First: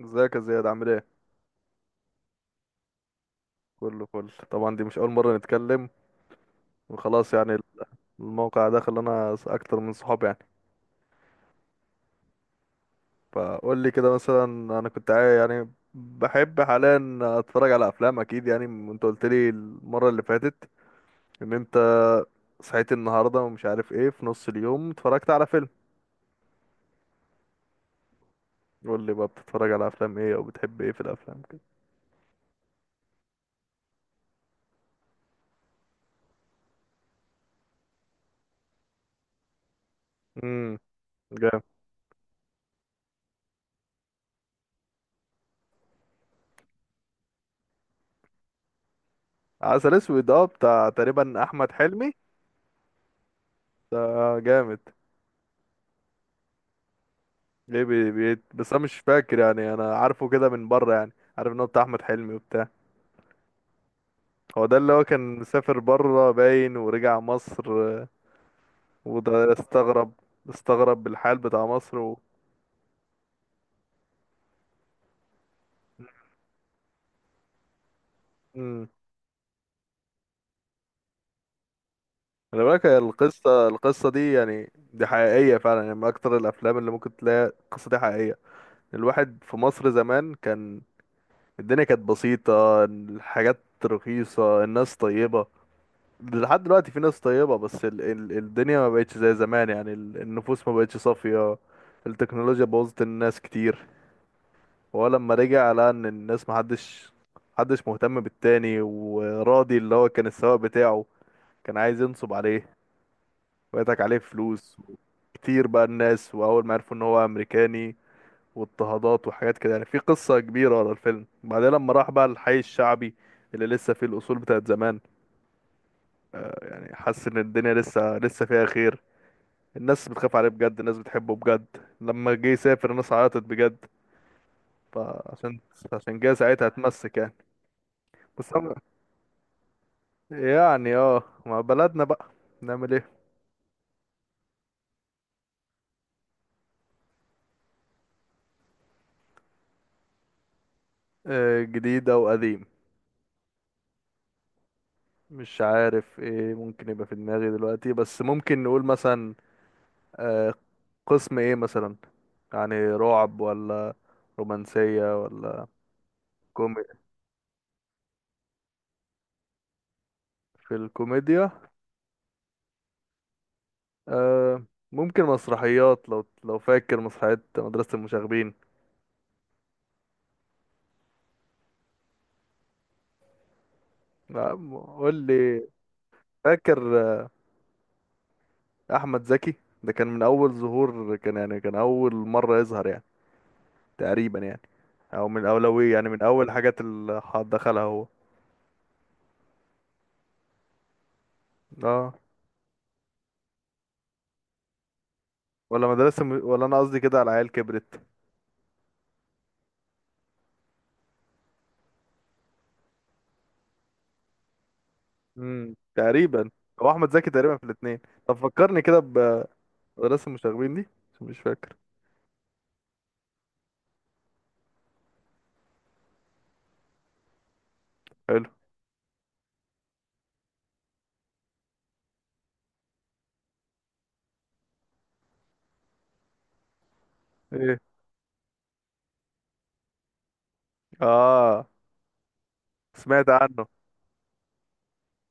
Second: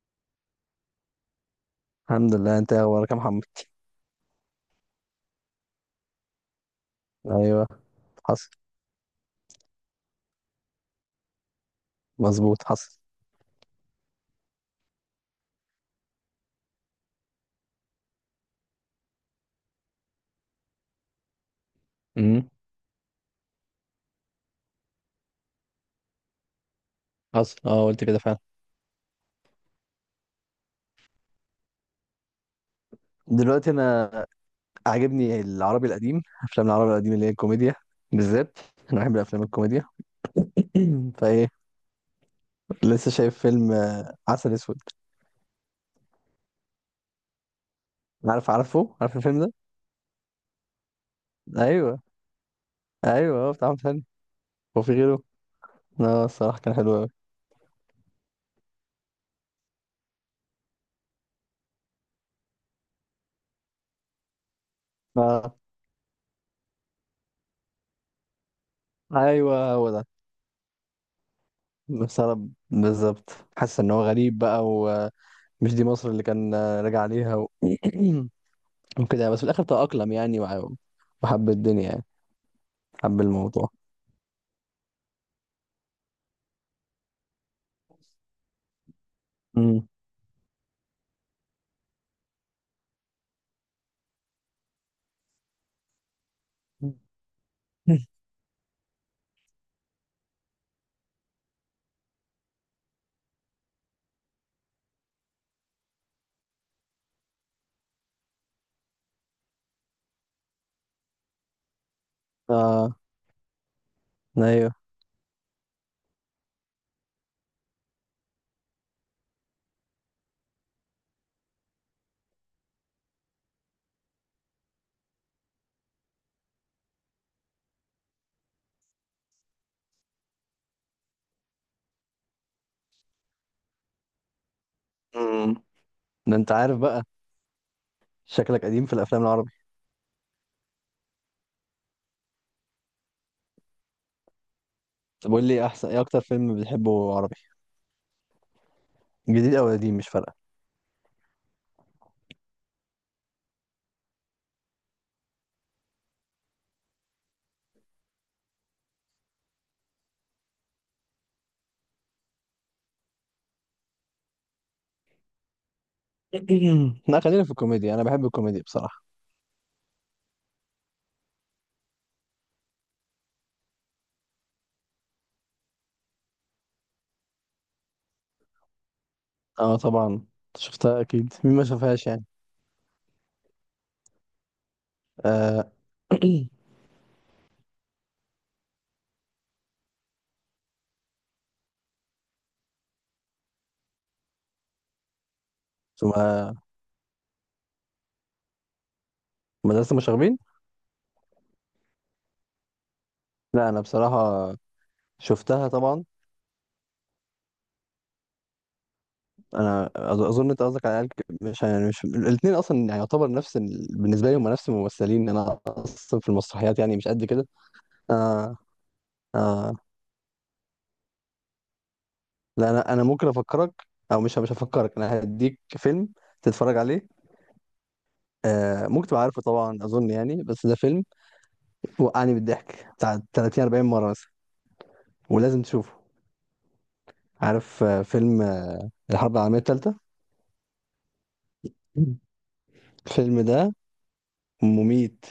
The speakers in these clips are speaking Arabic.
ازيك يا زياد، عامل ايه؟ الحمد لله. انت ايه اخبارك يا محمد؟ كله فل طبعا. دي مش اول مره نتكلم وخلاص يعني. ايوه. حصل، الموقع ده خلانا اكتر من صحاب يعني. مظبوط، حصل. فقول لي كده مثلا، انا كنت يعني بحب حاليا اتفرج على افلام اكيد يعني، انت قلت لي المره اللي فاتت ان انت امم. صحيت النهارده ومش عارف ايه، في نص اليوم اتفرجت على فيلم. حصل، اه، قلت كده فعلا. قول لي بقى، بتتفرج على افلام ايه؟ او بتحب ايه في الافلام كده؟ دلوقتي انا عاجبني العربي القديم افلام العربي القديم اللي هي الكوميديا بالذات. انا بحب الافلام الكوميديا. امم جامد. فايه لسه شايف فيلم عسل اسود. عارف الفيلم ده؟ عسل اسود، اه، بتاع تقريبا احمد ايوه، حلمي. ايوه، هو بتاع احمد ده حلمي. جامد. هو في غيره؟ لا، الصراحه كان حلو قوي. ايه، بي بي بس انا مش فاكر يعني، انا عارفه كده من بره يعني. عارف ان هو بتاع احمد حلمي وبتاع. هو ده اللي هو كان اه، مسافر بره باين ورجع مصر. وده ايوه، هو ده. استغرب. استغرب بالحال بتاع مصر و. بسبب، بالظبط. حاسس ان هو غريب بقى ومش، دي مصر اللي كان راجع عليها و. امم وكده يعني، بس في الاخر تأقلم يعني وحب الدنيا يعني. خلي بالك، هي حب القصه الموضوع. القصه دي يعني دي حقيقيه فعلا يعني، من اكتر الافلام اللي ممكن تلاقي القصه دي حقيقيه. الواحد في امم. مصر زمان كان، الدنيا كانت بسيطه، الحاجات رخيصه، الناس طيبه. لحد دلوقتي في ناس طيبة، بس ال ال الدنيا ما بقتش زي زمان يعني، النفوس ما بقتش صافية. التكنولوجيا بوظت الناس كتير. وهو لما رجع لقى ان الناس محدش مهتم بالتاني وراضي، اللي هو كان السواق بتاعه كان عايز ينصب عليه اه، ويضحك عليه ايوه. فلوس كتير بقى الناس، واول ما عرفوا ان هو امريكاني واضطهادات وحاجات كده يعني، في قصة كبيرة ورا الفيلم. بعدين لما راح بقى الحي الشعبي اللي لسه فيه الاصول بتاعت زمان، يعني حس ان الدنيا لسه لسه فيها خير. الناس بتخاف عليه بجد، الناس بتحبه بجد. لما جه يسافر الناس عيطت بجد، امم. فعشان جه ده انت ساعتها عارف بقى، اتمسك يعني. بس شكلك أنا قديم في الافلام العربي. يعني اه، مع بلدنا بقى، نعمل ايه؟ طب قول لي، احسن ايه اكتر فيلم بتحبه عربي، جديد او قديم مش فارقه؟ جديد او قديم، مش عارف ايه ممكن يبقى في دماغي دلوقتي، بس ممكن نقول مثلا آه، قسم ايه مثلا؟ يعني رعب ولا رومانسية ولا كومي. لا، خلينا في الكوميديا، انا بحب الكوميديا بصراحه. في الكوميديا، آه، ممكن مسرحيات، لو فاكر مسرحية مدرسة المشاغبين. اه طبعا شفتها، اكيد مين ما شافهاش يعني. لا، قول لي. آه. فاكر احمد زكي، ده كان من اول ظهور، كان يعني كان اول مره يظهر يعني، تقريبا يعني، او من اولويه يعني ثم من اول حاجات اللي دخلها هو. مدرسه المشاغبين. اه، لا انا بصراحه شفتها ولا طبعا. ولا انا قصدي كده على عيال كبرت. انا اظن انت قصدك على العيال، مش يعني مش الاثنين اصلا، يعني يعتبر نفس ال، بالنسبه لي هم نفس الممثلين، انا اصلا في تقريبا، المسرحيات هو يعني مش احمد قد زكي كده. تقريبا في الاثنين. طب آه، فكرني كده آه. بمدرسه المشاغبين دي، عشان مش فاكر. لا انا ممكن افكرك، او مش هفكرك، انا هديك فيلم تتفرج عليه. حلو، آه، ممكن تبقى عارفه طبعا اظن يعني، بس ده فيلم وقعني بالضحك بتاع 30 40 مره مثلا، ولازم تشوفه. ايه؟ عارف فيلم الحرب العالميه الثالثه؟ اه، سمعت الفيلم عنه. ده مميت،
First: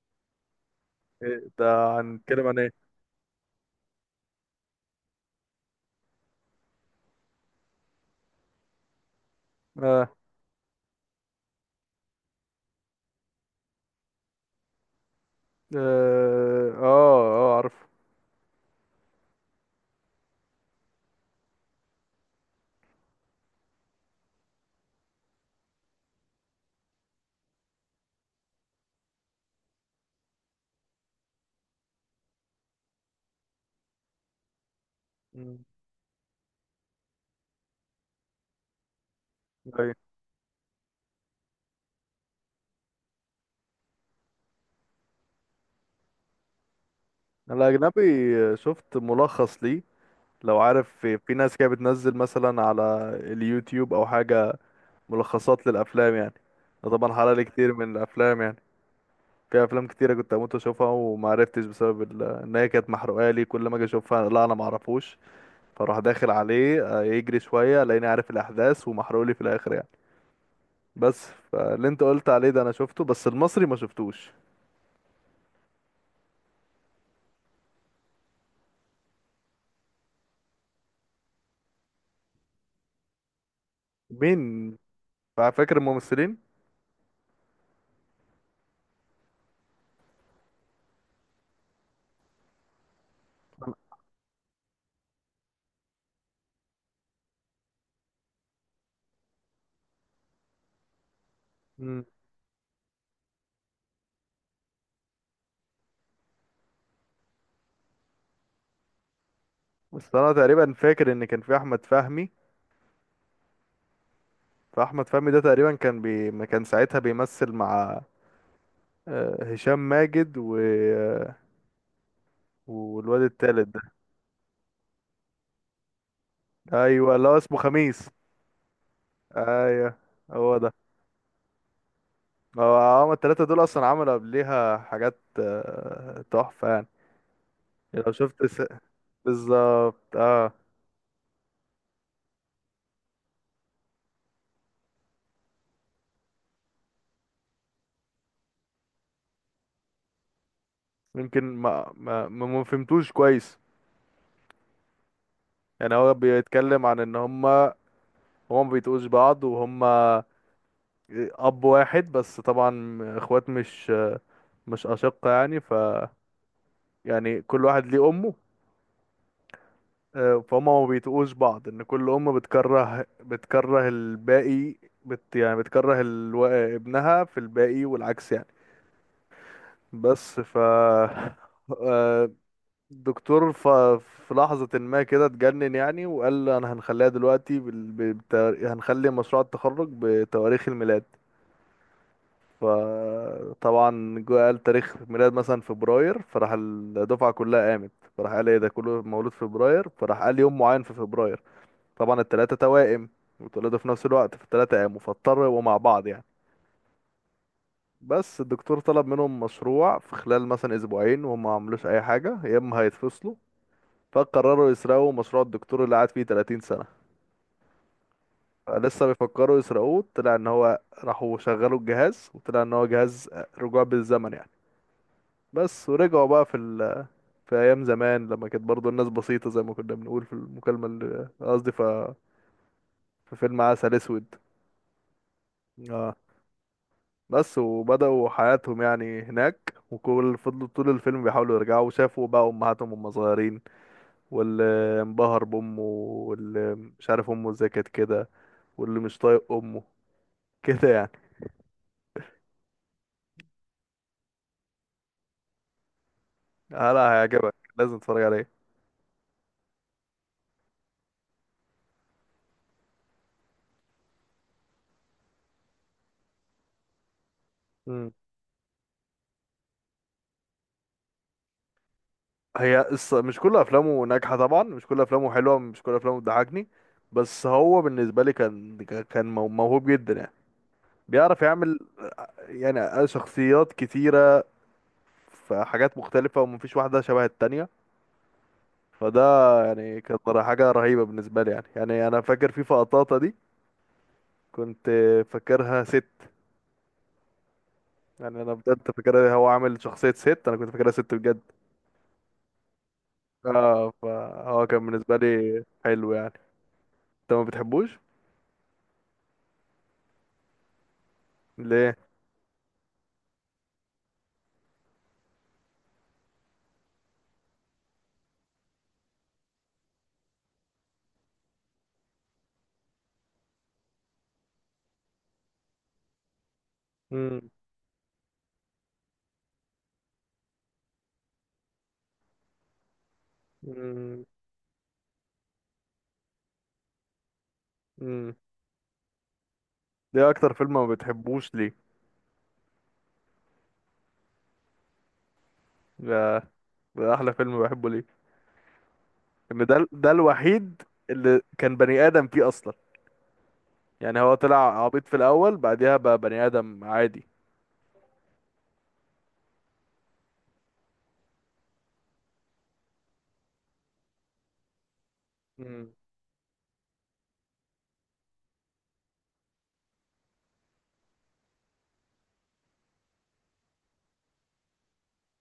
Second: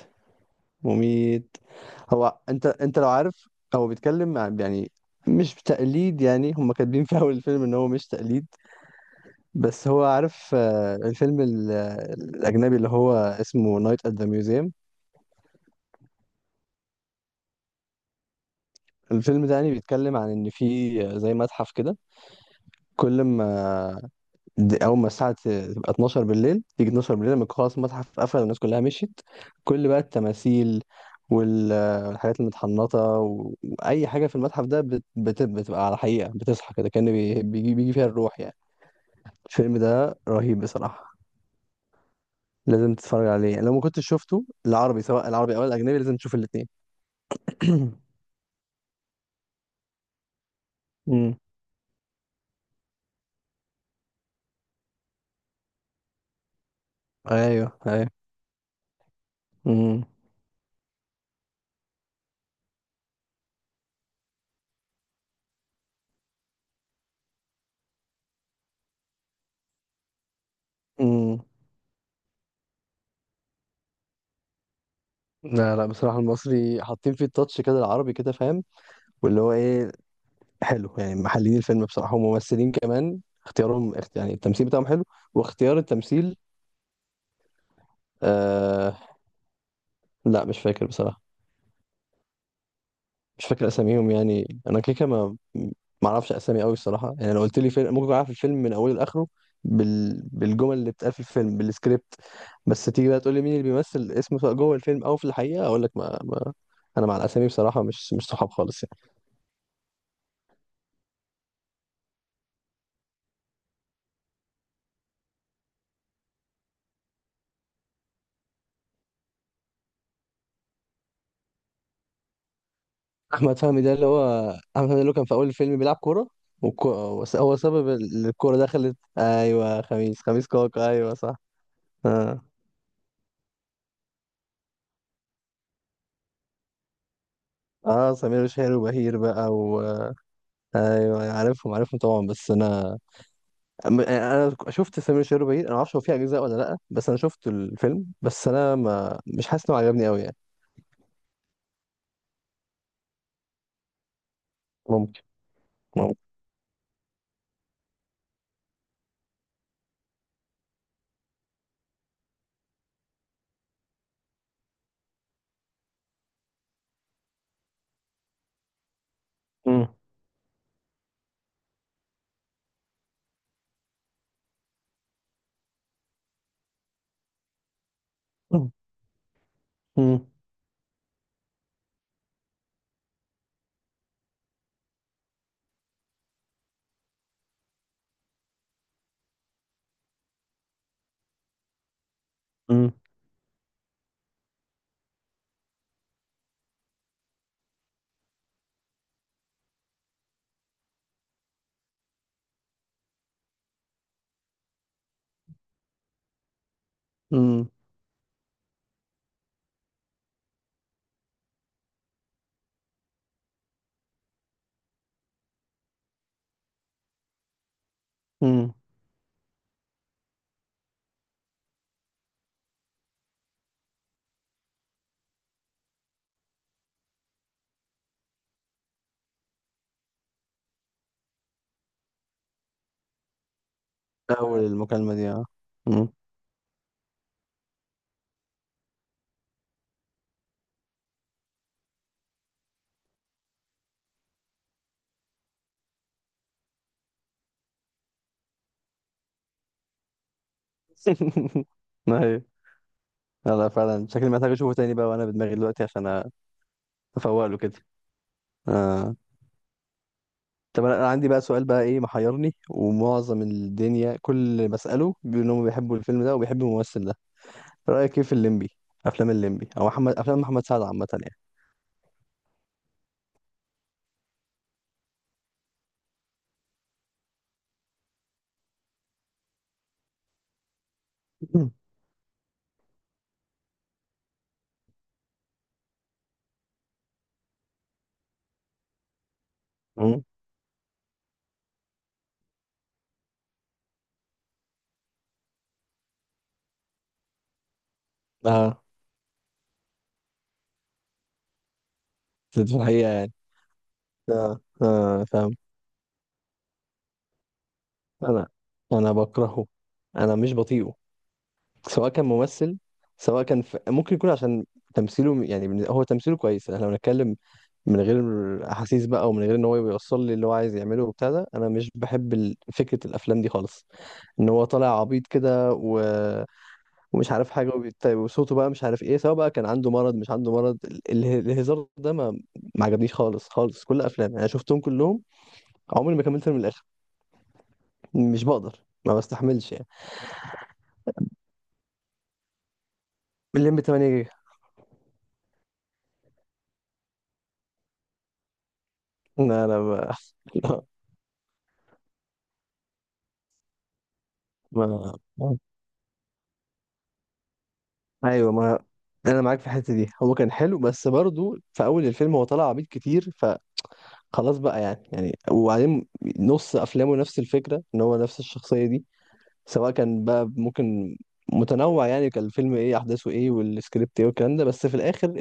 إيه مميت. ده؟ هو هنتكلم عن انت ايه؟ انت لو عارف، هو بيتكلم يعني مش تقليد، يعني هم كاتبين في اول الفيلم ان هو مش تقليد، بس هو اه، عارف الفيلم الاجنبي اللي هو اسمه نايت ات ذا ميوزيوم. اه، اه، عارف. الفيلم ده يعني بيتكلم عن ان في زي متحف كده، كل ما، دي اول ما الساعه تبقى 12 بالليل، تيجي 12 بالليل لما يكون خلاص المتحف قفل والناس كلها مشيت، كل بقى التماثيل وال- والحاجات المتحنطه واي حاجه في المتحف ده مم. بتبقى على حقيقه، بتصحى كده كأن بيجي فيها الروح يعني. الفيلم أيوة. ده رهيب بصراحه، لازم تتفرج عليه لو ما كنتش شفته العربي. سواء العربي او الاجنبي لازم تشوف الاثنين. الأجنبي شفت ملخص ليه، لو عارف، في امم. ناس كده بتنزل مثلا على اليوتيوب أو حاجة، ملخصات للأفلام يعني. أنا طبعا حرقلي ايوه، كتير من ايوه. الأفلام يعني. في أفلام امم. كتيرة كنت هموت أشوفها ومعرفتش بسبب إن هي كانت محروقة لي، كل ما أجي أشوفها لا أنا معرفوش. فأروح داخل عليه يجري شوية ألاقيني عارف الأحداث ومحروقلي في الآخر يعني، بس. امم. فاللي أنت قلت عليه ده أنا شفته، بس المصري ما شفتوش. لا، لا، بصراحة المصري حاطين فيه التاتش كده العربي، كده فاهم، واللي هو ايه، حلو يعني. محللين الفيلم بصراحة، وممثلين كمان اختيارهم، يعني التمثيل مين، بتاعهم حلو، فاكر واختيار التمثيل. الممثلين؟ آه. لا مش فاكر بصراحة، مش فاكر أساميهم يعني. أنا كيكة ما، ما أعرفش أسامي أوي الصراحة يعني. لو قلت لي فيلم ممكن أعرف الفيلم من أوله لآخره، بال، بالجمل اللي بتتقال في الفيلم، مم. بالسكريبت. بس تيجي بقى تقول لي مين اللي بيمثل اسمه سواء جوه الفيلم أو في الحقيقة، أقول لك ما، ما. أنا مع الأسامي بصراحة مش صحاب خالص يعني. بس أنا تقريبا فاكر إن كان في أحمد فهمي، فاحمد فهمي ده تقريبا كان ما كان ساعتها بيمثل مع هشام ماجد و والواد احمد التالت ده. فهمي ده اللي هو، احمد فهمي اللي هو كان في اول الفيلم بيلعب كوره، والكو، ايوه اللي هو هو اسمه سبب خميس. الكوره دخلت، ايوه، ايوه، خميس، خميس هو ده. كاكا، ايوه صح. اه. هو هما التلاتة دول اصلا عملوا قبليها حاجات تحفة يعني. لو اه، سمير شفت وشهير وبهير بقى و. ايوه، بالظبط، اه. أيوه، عارفهم، عارفهم طبعا، بس انا، انا شفت سمير وشهير وبهير، انا ما اعرفش هو فيه اجزاء ولا لا، بس انا شفت الفيلم، بس انا ما، مش حاسس انه عجبني قوي يعني. يمكن ما فهمتوش كويس. ممكن. يعني هو ممكن. بيتكلم عن ان هما، هما ما بيتقوش بعض وهما اب واحد بس طبعا اخوات، مش مش اشقة يعني، يعني كل واحد ليه امه. مم. فهم ما بيتقوش بعض، ان كل ام بتكره بتكره الباقي، يعني بتكره ابنها في الباقي والعكس يعني. مم. مم. بس آه، الدكتور في لحظة ما كده اتجنن يعني، وقال انا هنخليها دلوقتي هنخلي مشروع التخرج بتواريخ الميلاد. مم. فطبعا جو قال تاريخ ميلاد مثلا فبراير، فراح الدفعة كلها قامت، فراح قال ايه ده كله مولود في فبراير، فراح قال يوم معين في فبراير. طبعا التلاتة توائم، واتولدوا في نفس الوقت، فالتلاتة قاموا، فاضطروا يبقوا مع بعض يعني. مم. بس الدكتور طلب منهم مشروع في خلال مثلا اسبوعين، وهم ما عملوش اي حاجة يا اما هيتفصلوا. فقرروا يسرقوا مشروع الدكتور اللي قعد فيه 30 سنة. مم. لسه بيفكروا يسرقوه، طلع ان هو راحوا شغلوا الجهاز، وطلع ان هو جهاز رجوع بالزمن يعني. بس ورجعوا بقى في، في ايام زمان لما كانت برضو الناس بسيطة زي ما كنا بنقول في المكالمة، اللي قصدي في فيلم عسل اسود. اول المكالمه دي، اه. مم. اه، بس وبدأوا حياتهم يعني هناك، وكل فضلوا طول الفيلم بيحاولوا يرجعوا، وشافوا بقى امهاتهم وهم صغيرين، واللي انبهر بامه، واللي مش عارف امه ازاي كانت كده، واللي مش طايق امه كده يعني. ايوه. لا فعلا شكلي محتاج اشوفه تاني بقى وانا بدماغي دلوقتي، عشان لا، افوق هيعجبك، له كده. لازم تتفرج عليه. آه. طب انا، عندي بقى سؤال بقى، ايه محيرني ومعظم الدنيا كل اللي بساله بيقول انهم بيحبوا الفيلم ده وبيحبوا الممثل ده. رايك ايه في الليمبي؟ افلام الليمبي، او محمد، افلام محمد سعد عامه يعني. هي مش كل افلامه ناجحه طبعا، مش كل افلامه حلوه، مش كل افلامه بتضحكني. بس هو بالنسبه لي كان، كان موهوب جدا يعني، بيعرف مم. يعمل يعني شخصيات كتيره، في حاجات مختلفه ومفيش واحده شبه التانية. فده يعني مم. كانت حاجه رهيبه بالنسبه لي يعني، انا فاكر في فقطاطه دي كنت فاكرها ست، يعني انا بجد اه فاكرها، هو عامل شخصيه ست انا كنت فاكرها ست بجد. في الحقيقه يعني. اه، اه، فهو كان بالنسبه آه، فاهم. لي حلو يعني، انت ما بتحبوش انا، بكرهه، انا مش بطيقه، ليه؟ سواء كان ممثل، سواء كان ممكن يكون عشان تمثيله يعني. هو تمثيله كويس، احنا لو نتكلم من غير احاسيس بقى، ومن غير ان هو يوصل لي اللي هو عايز يعمله وبتاع ده، انا مش بحب فكره الافلام دي خالص، ان هو طالع عبيط كده و، ومش عارف حاجه، وصوته بقى مش عارف ايه، سواء بقى كان عنده مرض مش عنده مرض، الهزار ده ما، ما عجبنيش خالص، خالص. كل مم. افلام انا شفتهم كلهم، عمري ما كملت من الاخر. مم. مش بقدر، ما بستحملش يعني. ده اكتر فيلم ما بتحبوش ليه؟ الليمبي 8 جيجا. ده, ده احلى فيلم بحبه، ليه؟ ان لا، لا، ده ما. الوحيد اللي كان بني ادم فيه اصلا. يعني هو طلع لا، عبيط في الاول، ما. بعديها بقى بني ادم عادي. ايوه، ما انا معاك في الحته دي، هو كان حلو، بس برضو في اول الفيلم هو طلع عبيط كتير. خلاص بقى يعني امم وبعدين نص افلامه نفس الفكره، ان هو نفس الشخصيه دي، سواء كان بقى ممكن متنوع يعني. كان الفيلم ايه، احداثه ايه والسكريبت ايه والكلام ده، بس في الاخر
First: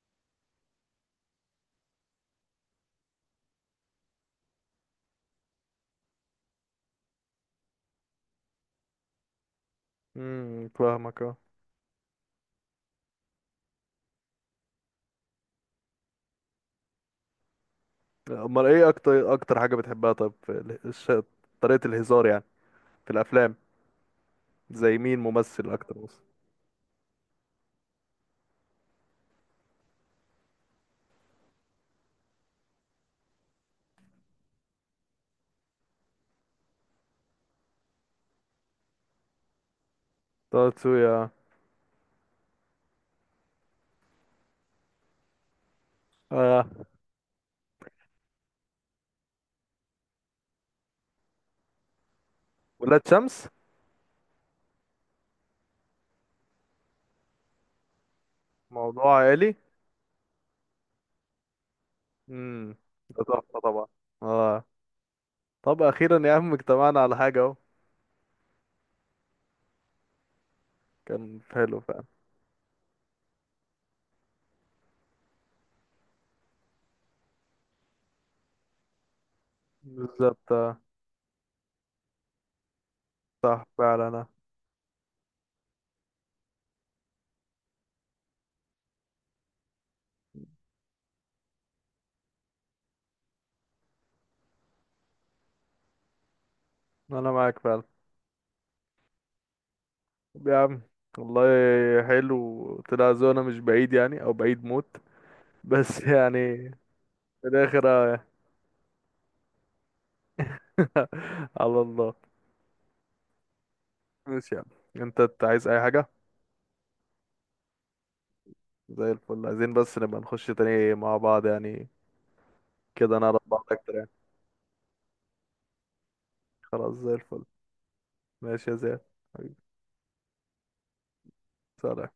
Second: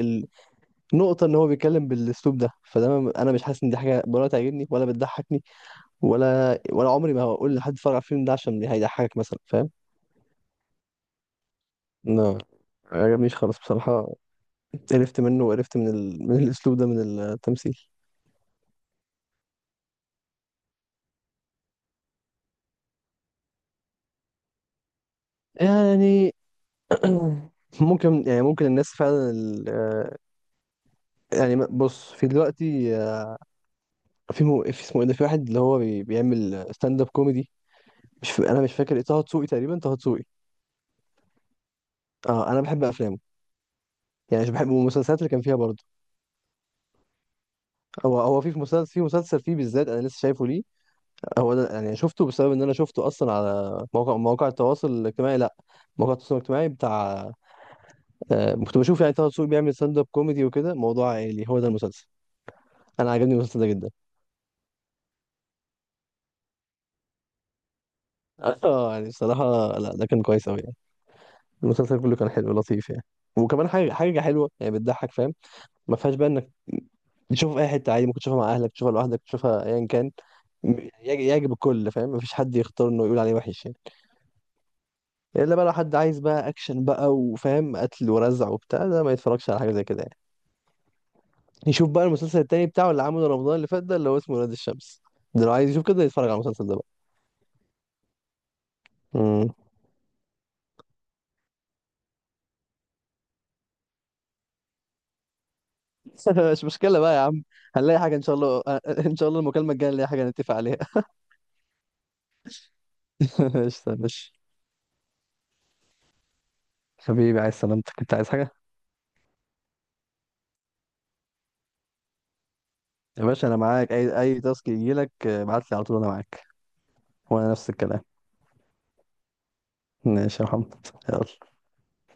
النقطه ان هو بيتكلم بالاسلوب ده، فده انا مش حاسس ان دي حاجه ولا تعجبني ولا بتضحكني، ولا عمري ما هقول لحد اتفرج على الفيلم ده عشان هيضحكك مثلا، فاهم. فاهمك، اه. لا، ما عجبنيش خالص بصراحه، قرفت منه، وقرفت من الاسلوب ده، من التمثيل، امال ايه اكتر اكتر حاجة بتحبها؟ طب في طريقة الهزار يعني، في الافلام، زي مين ممثل اكتر مثلا؟ يعني. ممكن يعني، ممكن الناس فعلا يعني، بص في دلوقتي في في اسمه ايه ده، في واحد اللي هو بيعمل ستاند اب كوميدي، مش ف... انا مش فاكر، ايه، طه دسوقي تقريبا، طه دسوقي. طه دسوقي، اه. اه، انا بحب افلامه، يعني مش بحب المسلسلات اللي كان فيها برضه. آه. هو في مسلسل، مسلسل فيه بالذات انا لسه شايفه ليه. هو ده يعني. شفته بسبب ان انا ولاد شفته اصلا شمس، على مواقع التواصل الاجتماعي، لا، مواقع التواصل الاجتماعي بتاع، كنت بشوف موضوع يعني طه دسوقي عائلي. بيعمل ستاند اب كوميدي وكده، موضوع عائلي، هو ده المسلسل. امم انا ده عجبني تحفة المسلسل ده طبعا، جدا. اه. طب اخيرا يا عم، اجتمعنا على حاجه اهو. اه يعني بصراحه، لا ده كان كويس قوي، كان حلو المسلسل فعلا. كله كان حلو لطيف يعني. وكمان حاجه حلوه يعني بتضحك، فاهم، ما فيهاش بقى انك تشوفه في اي حته عادي، ممكن تشوفها مع اهلك، تشوفها لوحدك، تشوفها ايا كان، بالظبط. يعجب الكل، فاهم، مفيش حد يختار انه يقول عليه صح وحش يعني. فعلا، انا الا بقى لو حد عايز بقى اكشن بقى وفاهم قتل ورزع وبتاع ده، ما يتفرجش على حاجه زي كده يعني. يشوف بقى المسلسل التاني بتاعه اللي عمله رمضان اللي فات، ده اللي هو اسمه ولاد الشمس. ده لو عايز يشوف كده يتفرج على المسلسل ده بقى. انا معاك فعلا. مم. طب يا عم، والله حلو. طلع ذوقنا مش بعيد يعني، او بعيد موت بس يعني مش مشكله بقى يا عم، في الاخر. هنلاقي حاجه ان شاء الله. ان شاء الله المكالمه الجايه نلاقي حاجه نتفق عليها. على الله. قشطة، ماشي. ماشي يا عم، إنت عايز اي حاجه؟ حبيبي، عايز سلامتك، انت عايز حاجة؟ زي الفل، عايزين بس نبقى نخش تاني مع بعض يعني، كده يا نعرف باشا انا بعض معاك، اكتر يعني. اي تاسك يجيلك ابعت لي على طول، انا معاك. خلاص، زي الفل. وانا نفس الكلام. ماشي يا زياد، حبيبي. ماشي يا محمد. يلا. سلام.